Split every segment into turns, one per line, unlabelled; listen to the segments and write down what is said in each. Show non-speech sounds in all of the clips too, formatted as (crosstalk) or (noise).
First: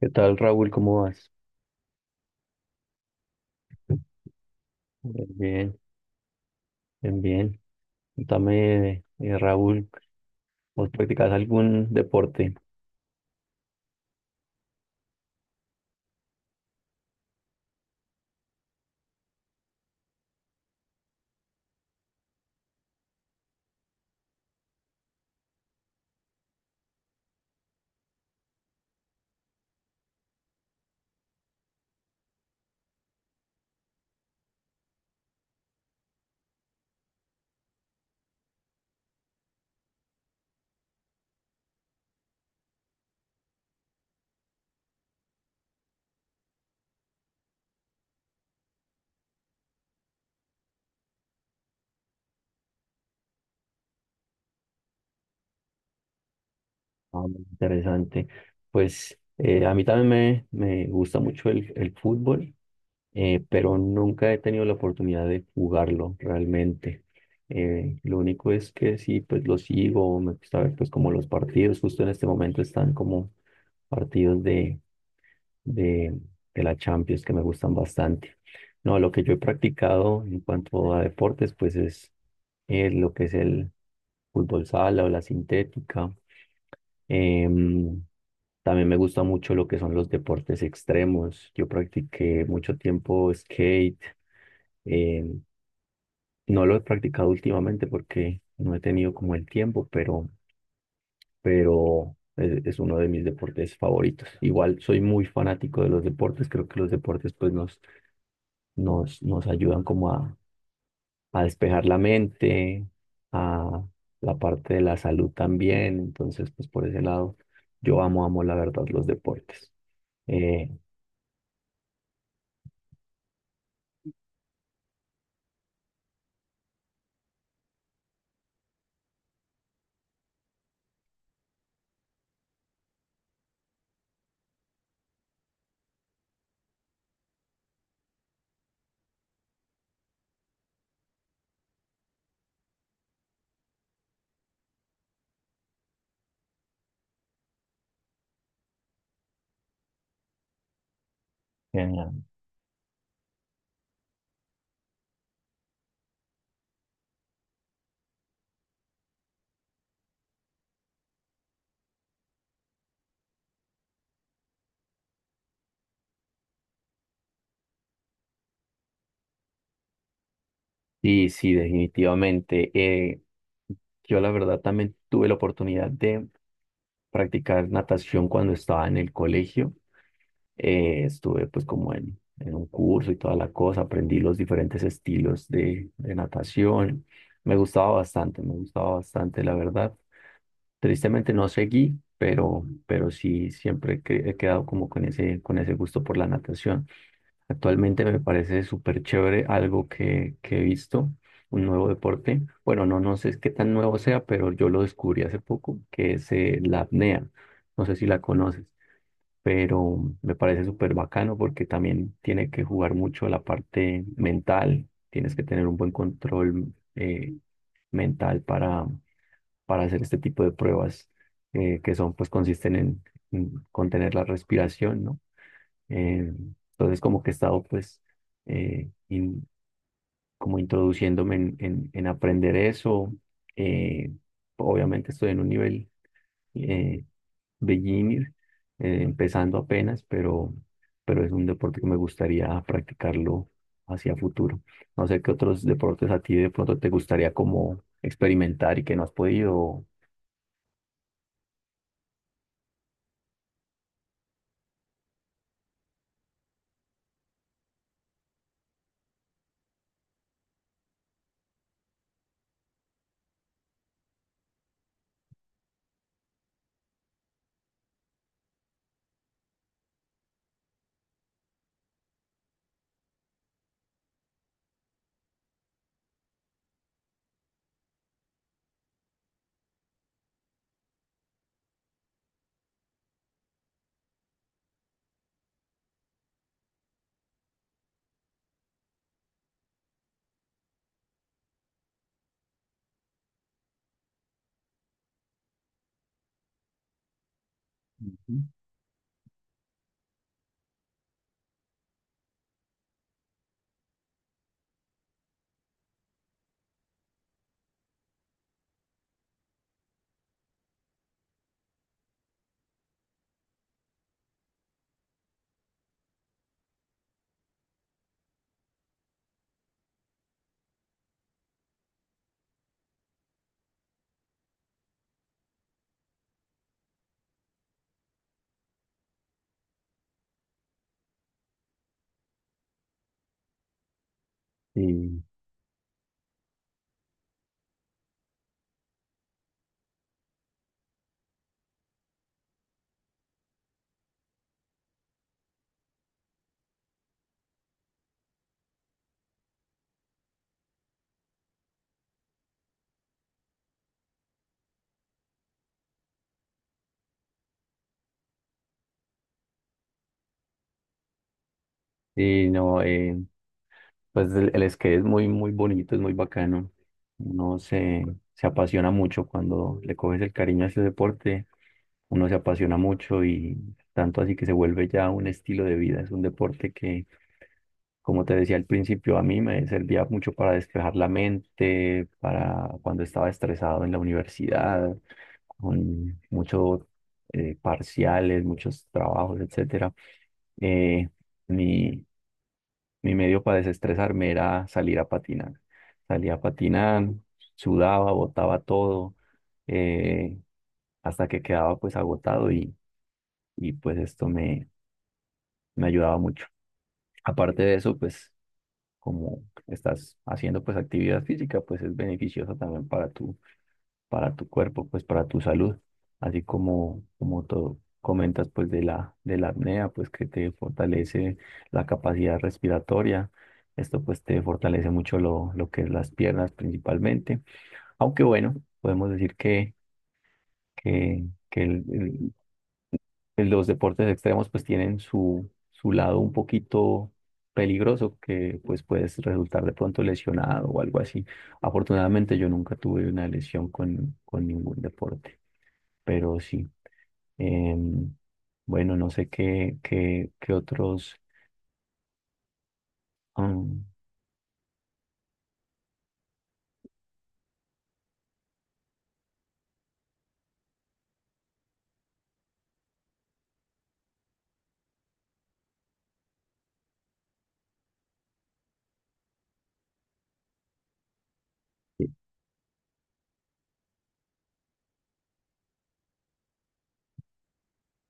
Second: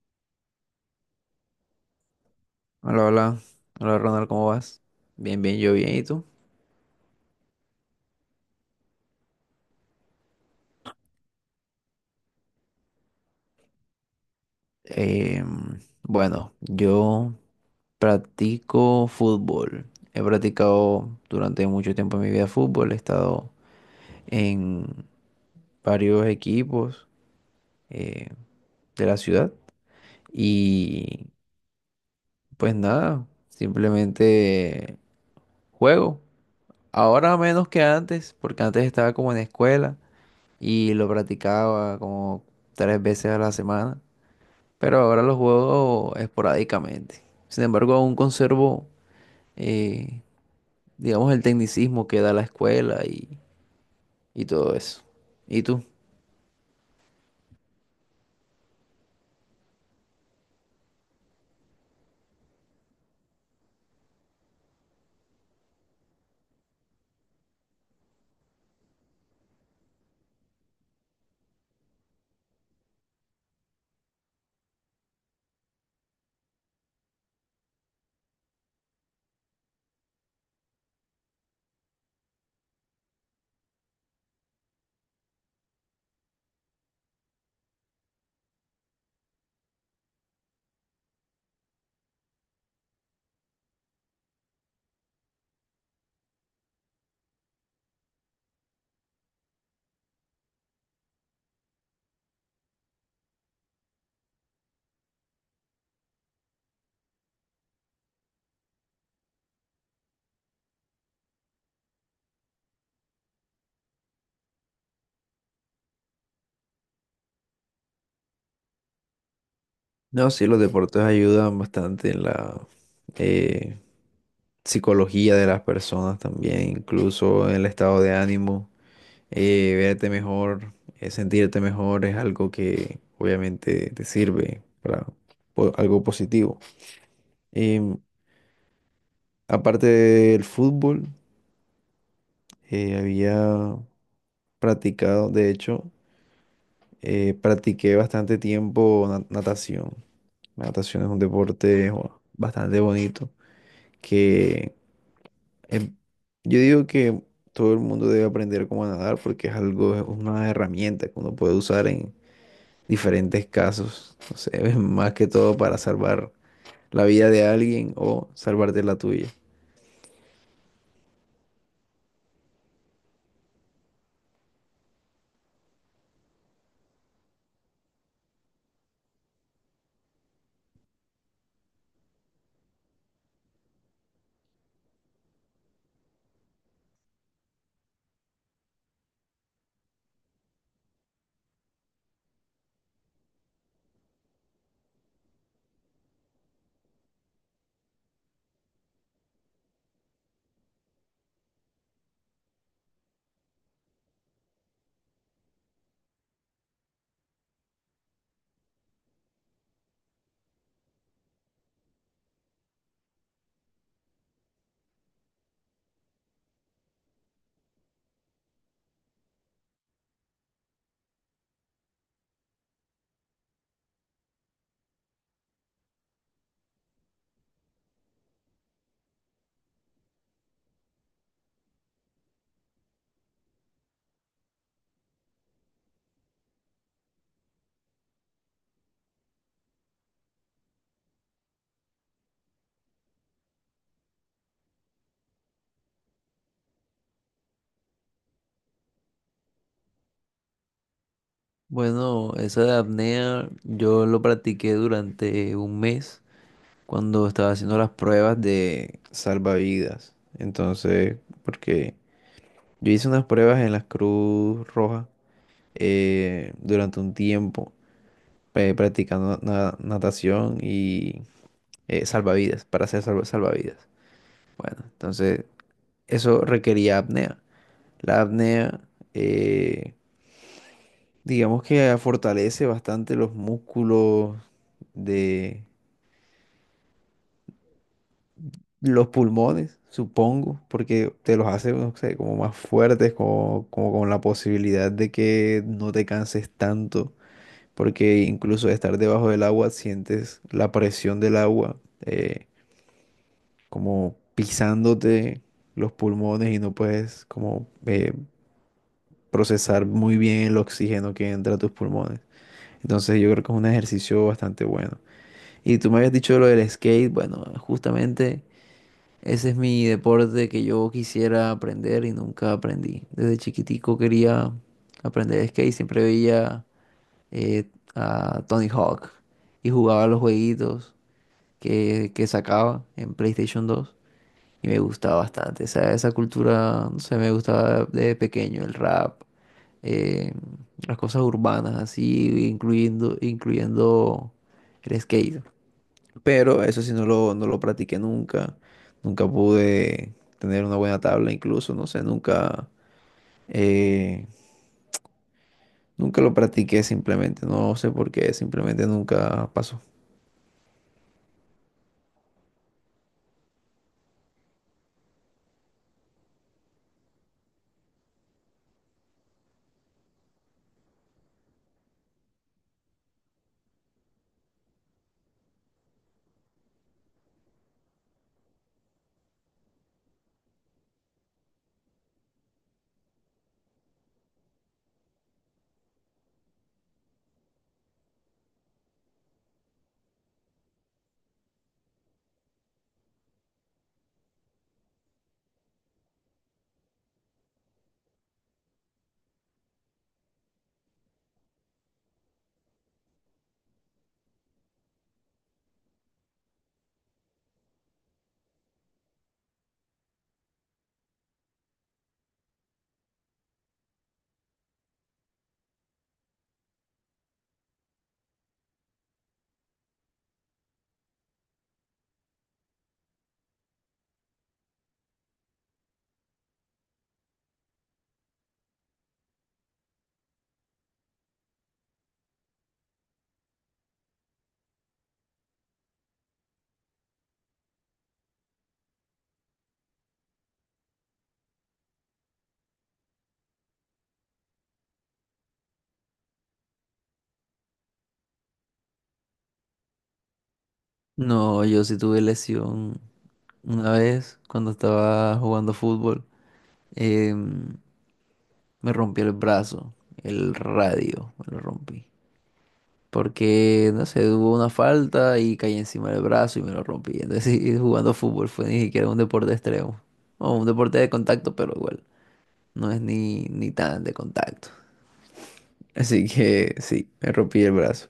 ¿Qué tal, Raúl? ¿Cómo vas?
Hola, hola. Hola, Ronald, ¿cómo vas? Bien, bien, yo
Bien,
bien, ¿y tú?
bien, bien. Cuéntame, Raúl, ¿vos practicás algún deporte?
Bueno, yo practico fútbol. He practicado durante mucho tiempo en mi vida fútbol. He estado en varios equipos eh, de la ciudad. Y pues nada, simplemente juego. Ahora menos que antes, porque antes estaba como en escuela y lo practicaba como 3 veces a la semana, pero ahora los juego esporádicamente. Sin embargo, aún conservo, eh, digamos, el tecnicismo que da la escuela y todo eso. ¿Y tú?
Ah, interesante. Pues a mí también me gusta mucho el fútbol, pero nunca he tenido la oportunidad de jugarlo realmente. Lo único es que sí, pues lo sigo, me gusta ver pues como los partidos, justo en este momento están como partidos de, de la Champions que me gustan bastante. No, lo que yo he practicado en cuanto a deportes, pues es lo que es el fútbol sala o la sintética. Em, También me gusta mucho lo que son los deportes extremos. Yo practiqué mucho tiempo skate. em, no lo he practicado últimamente porque no he tenido como el tiempo, pero es uno de mis deportes favoritos. Igual soy muy fanático de los deportes. Creo que los deportes pues nos ayudan como a despejar la mente, a la parte de la salud también. Entonces, pues por ese lado, yo amo la verdad los deportes.
No, sí, los
Eh,
deportes ayudan bastante en la eh, psicología de las personas también, incluso en el estado de ánimo, verte mejor, sentirte mejor es algo que obviamente te sirve para algo positivo. Em, Aparte del fútbol, había practicado, de hecho, practiqué bastante tiempo natación. La natación es un deporte jo,
Genial.
bastante bonito que em, yo digo que todo el mundo debe aprender cómo nadar porque es algo, es una herramienta que uno puede usar en diferentes casos, no sé, (laughs) más que todo para salvar la vida de alguien o salvarte la tuya.
Sí, sí, definitivamente. Yo la verdad también tuve la oportunidad de practicar natación cuando estaba en el colegio. Estuve pues como en un curso y toda la cosa, aprendí los diferentes estilos de natación. Me gustaba bastante, la verdad. Tristemente no seguí, pero sí siempre he quedado como con con ese gusto por la natación. Actualmente me parece súper chévere algo que he visto, un nuevo deporte. Bueno, no sé qué tan nuevo sea, pero yo lo descubrí hace poco, que es la apnea. No sé si la conoces, pero me parece súper bacano porque también tiene que jugar mucho la parte mental. Tienes que tener un buen control mental para hacer este tipo de pruebas que son, pues consisten en contener la respiración, ¿no? Eh, entonces como que he estado pues eh, in- como introduciéndome en aprender eso. Eh, obviamente estoy en un nivel eh, beginner, empezando apenas, pero es un deporte que me gustaría practicarlo hacia futuro. No sé qué otros deportes a ti de pronto te gustaría como experimentar y que no has podido.
Bueno, esa de apnea yo lo practiqué durante un mes, cuando estaba haciendo las pruebas de salvavidas. Entonces, porque yo hice unas pruebas en la Cruz Roja durante un tiempo, practicando natación y salvavidas, para hacer salvavidas. Bueno, entonces eso requería apnea. La apnea, eh, digamos que fortalece bastante los músculos de los pulmones, supongo, porque te los hace, no sé, como más fuertes, como, como con la posibilidad de que no te canses tanto, porque
Ujú.
incluso de estar debajo del agua sientes la presión del agua como pisándote los pulmones y no puedes como procesar muy bien el oxígeno que entra a tus pulmones. Entonces yo creo que es un ejercicio bastante bueno. Y tú me habías dicho lo del skate, bueno, justamente... Ese es mi deporte que yo quisiera aprender y nunca aprendí. Desde chiquitico quería aprender skate, siempre veía eh, a Tony Hawk y jugaba los jueguitos que sacaba en PlayStation 2 y me gustaba
Sí.
bastante. Esa cultura, no sé, me gustaba de pequeño, el rap, eh, las cosas urbanas así, incluyendo, incluyendo el skate. Pero eso sí no lo practiqué nunca. Nunca pude tener una buena tabla incluso, no sé, nunca, eh, nunca lo practiqué simplemente. No sé por qué, simplemente nunca pasó.
Y no, pues el skate es muy, muy bonito, es muy bacano. Uno se apasiona mucho cuando le coges el cariño a ese deporte. Uno se apasiona mucho y tanto así que se vuelve ya un estilo de vida. Es un deporte que, como te decía al principio, a mí me servía mucho para despejar la mente, para cuando estaba estresado en la universidad, con muchos parciales, muchos trabajos, etcétera. Eh, mi, mi medio para desestresarme era salir a patinar. Salía a patinar, sudaba, botaba todo, eh, hasta que quedaba pues agotado y pues esto me ayudaba mucho. Aparte de eso, pues como estás haciendo pues actividad física, pues es beneficioso también para para tu cuerpo, pues para tu salud, así como, como tú comentas pues de de la apnea, pues que te fortalece la capacidad respiratoria, esto pues te fortalece mucho lo que es las piernas principalmente, aunque bueno, podemos decir que pues, los deportes extremos pues tienen su lado un poquito peligroso que pues puedes resultar de pronto lesionado o algo así. Afortunadamente yo nunca tuve una lesión con ningún deporte, pero sí. Em, bueno, no sé qué otros...
No, yo sí tuve lesión
Am,
una vez cuando estaba jugando fútbol. em, me rompí el brazo, el radio, me lo rompí. Porque, no sé, hubo una falta y caí encima del brazo y me lo rompí. Entonces, (laughs) y jugando fútbol fue ni siquiera un deporte extremo. O un deporte de contacto, pero igual, no es ni, ni tan de contacto. (laughs) Así que sí, me rompí el brazo.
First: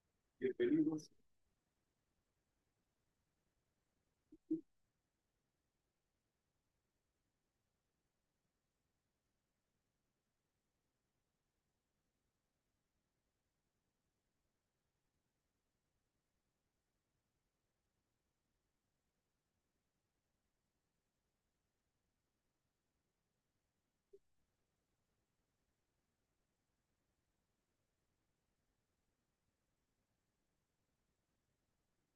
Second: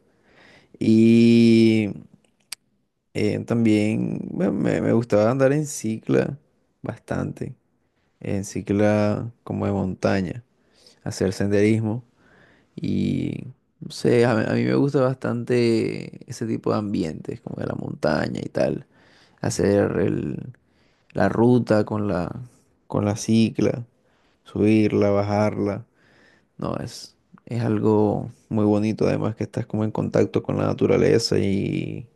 Y también bueno, me gustaba andar en cicla bastante. En cicla como de montaña, hacer senderismo. Y no sé, a mí me gusta bastante ese tipo de ambientes, como de la montaña y tal. Hacer la ruta con la cicla, subirla, bajarla. No, es algo muy bonito, además que estás como en contacto con la naturaleza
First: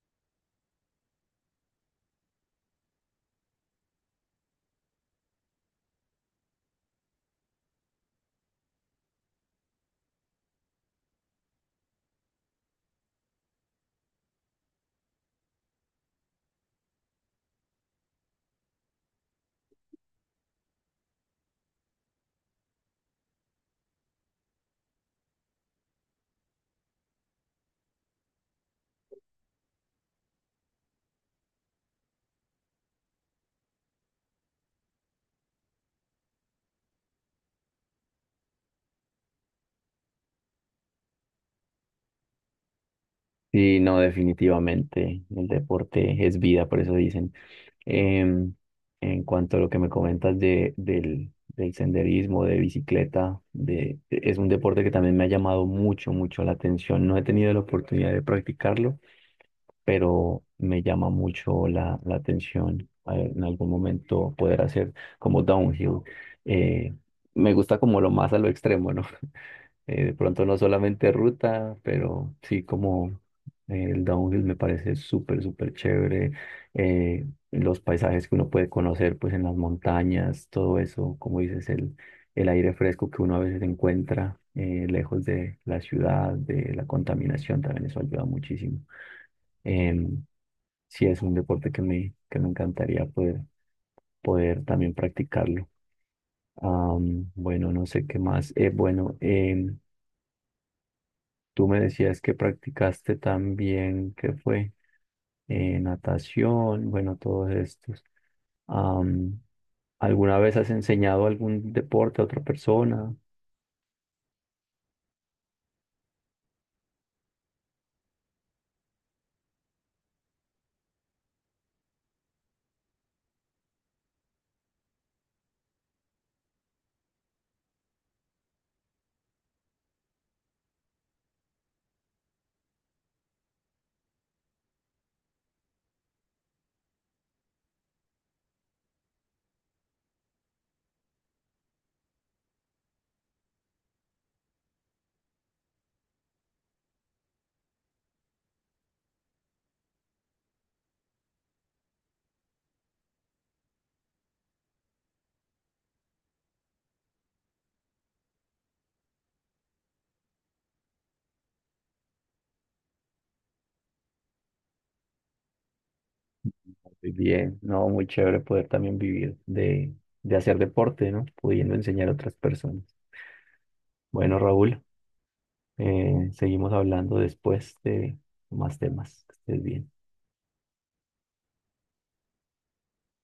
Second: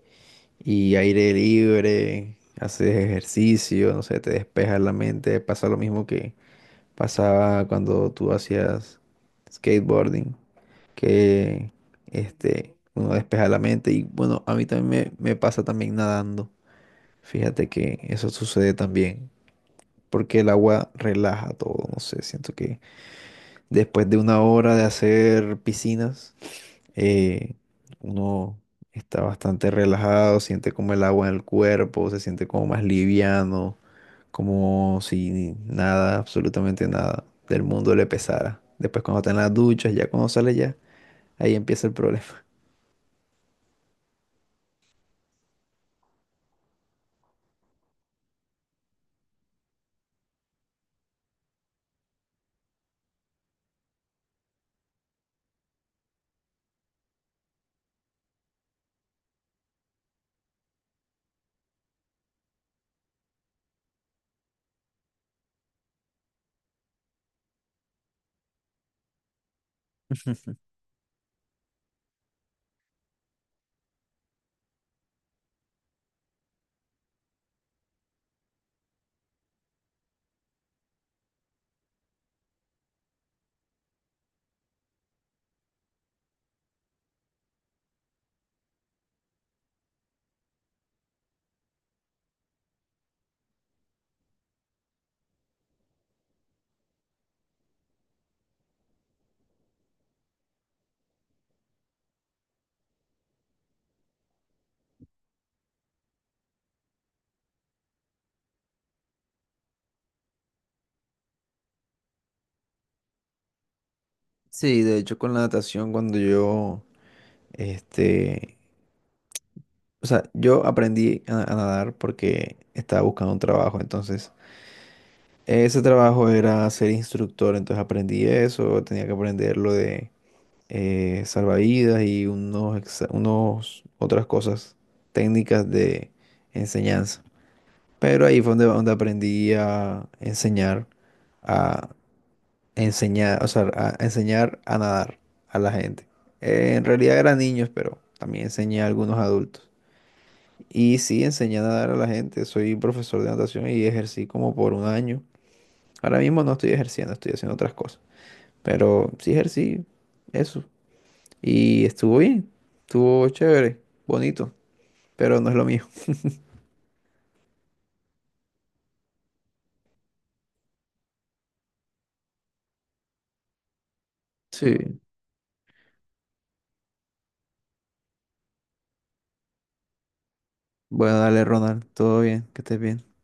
y aire libre, haces ejercicio, no sé, te despejas la mente. Pasa lo mismo que pasaba cuando tú hacías skateboarding que este, uno despeja la mente. Y bueno, a mí también me pasa también nadando. Fíjate que eso sucede también, porque el agua relaja todo. No sé, siento que después de una hora de hacer piscinas, eh, uno está bastante relajado, siente como el agua en el cuerpo, se siente como más liviano, como si nada, absolutamente nada del mundo le pesara. Después cuando está en las duchas, ya cuando sale ya, ahí empieza el problema.
sí, no, definitivamente. El deporte es vida, por eso dicen. Em, en cuanto a lo que me comentas del senderismo, de bicicleta, de, es un deporte que también me ha llamado mucho, mucho la atención. No he tenido la oportunidad de practicarlo, pero me llama mucho la atención a ver, en algún momento poder hacer como downhill. Eh, me gusta como lo más a lo extremo, ¿no? De
(laughs)
pronto no solamente ruta, pero sí como el downhill me parece súper, súper chévere. Los paisajes que uno puede conocer pues en las montañas, todo eso, como dices, el aire fresco que uno a veces encuentra lejos de la ciudad, de la contaminación, también eso ayuda muchísimo. Em, sí, es un deporte que me encantaría poder también practicarlo. Am, bueno, no sé qué más. Bueno, tú me decías que practicaste también, ¿qué fue? Natación, bueno, todos estos. Am, ¿alguna vez has enseñado algún deporte a otra persona?
Sí, de hecho con la natación cuando yo, este, o sea, yo aprendí a nadar porque estaba buscando un trabajo, entonces ese trabajo era ser instructor, entonces aprendí eso, tenía que aprender lo de salvavidas y unos, unos otras cosas técnicas de enseñanza. Pero ahí fue donde, donde aprendí a enseñar enseñar, o sea, a enseñar a nadar a la gente. En realidad eran niños, pero también enseñé a algunos adultos. Y sí, enseñé a nadar a la gente. Soy profesor de natación y ejercí como por un año. Ahora mismo no estoy ejerciendo, estoy haciendo otras cosas. Pero sí ejercí eso. Y estuvo bien, estuvo chévere, bonito, pero no es lo mío.
Muy bien, no, muy chévere poder también vivir de hacer deporte, ¿no? Pudiendo enseñar a otras personas. Bueno, Raúl,
Sí.
seguimos hablando después de más temas. Que estés bien.
Bueno, dale, Ronald, todo bien, que estés bien.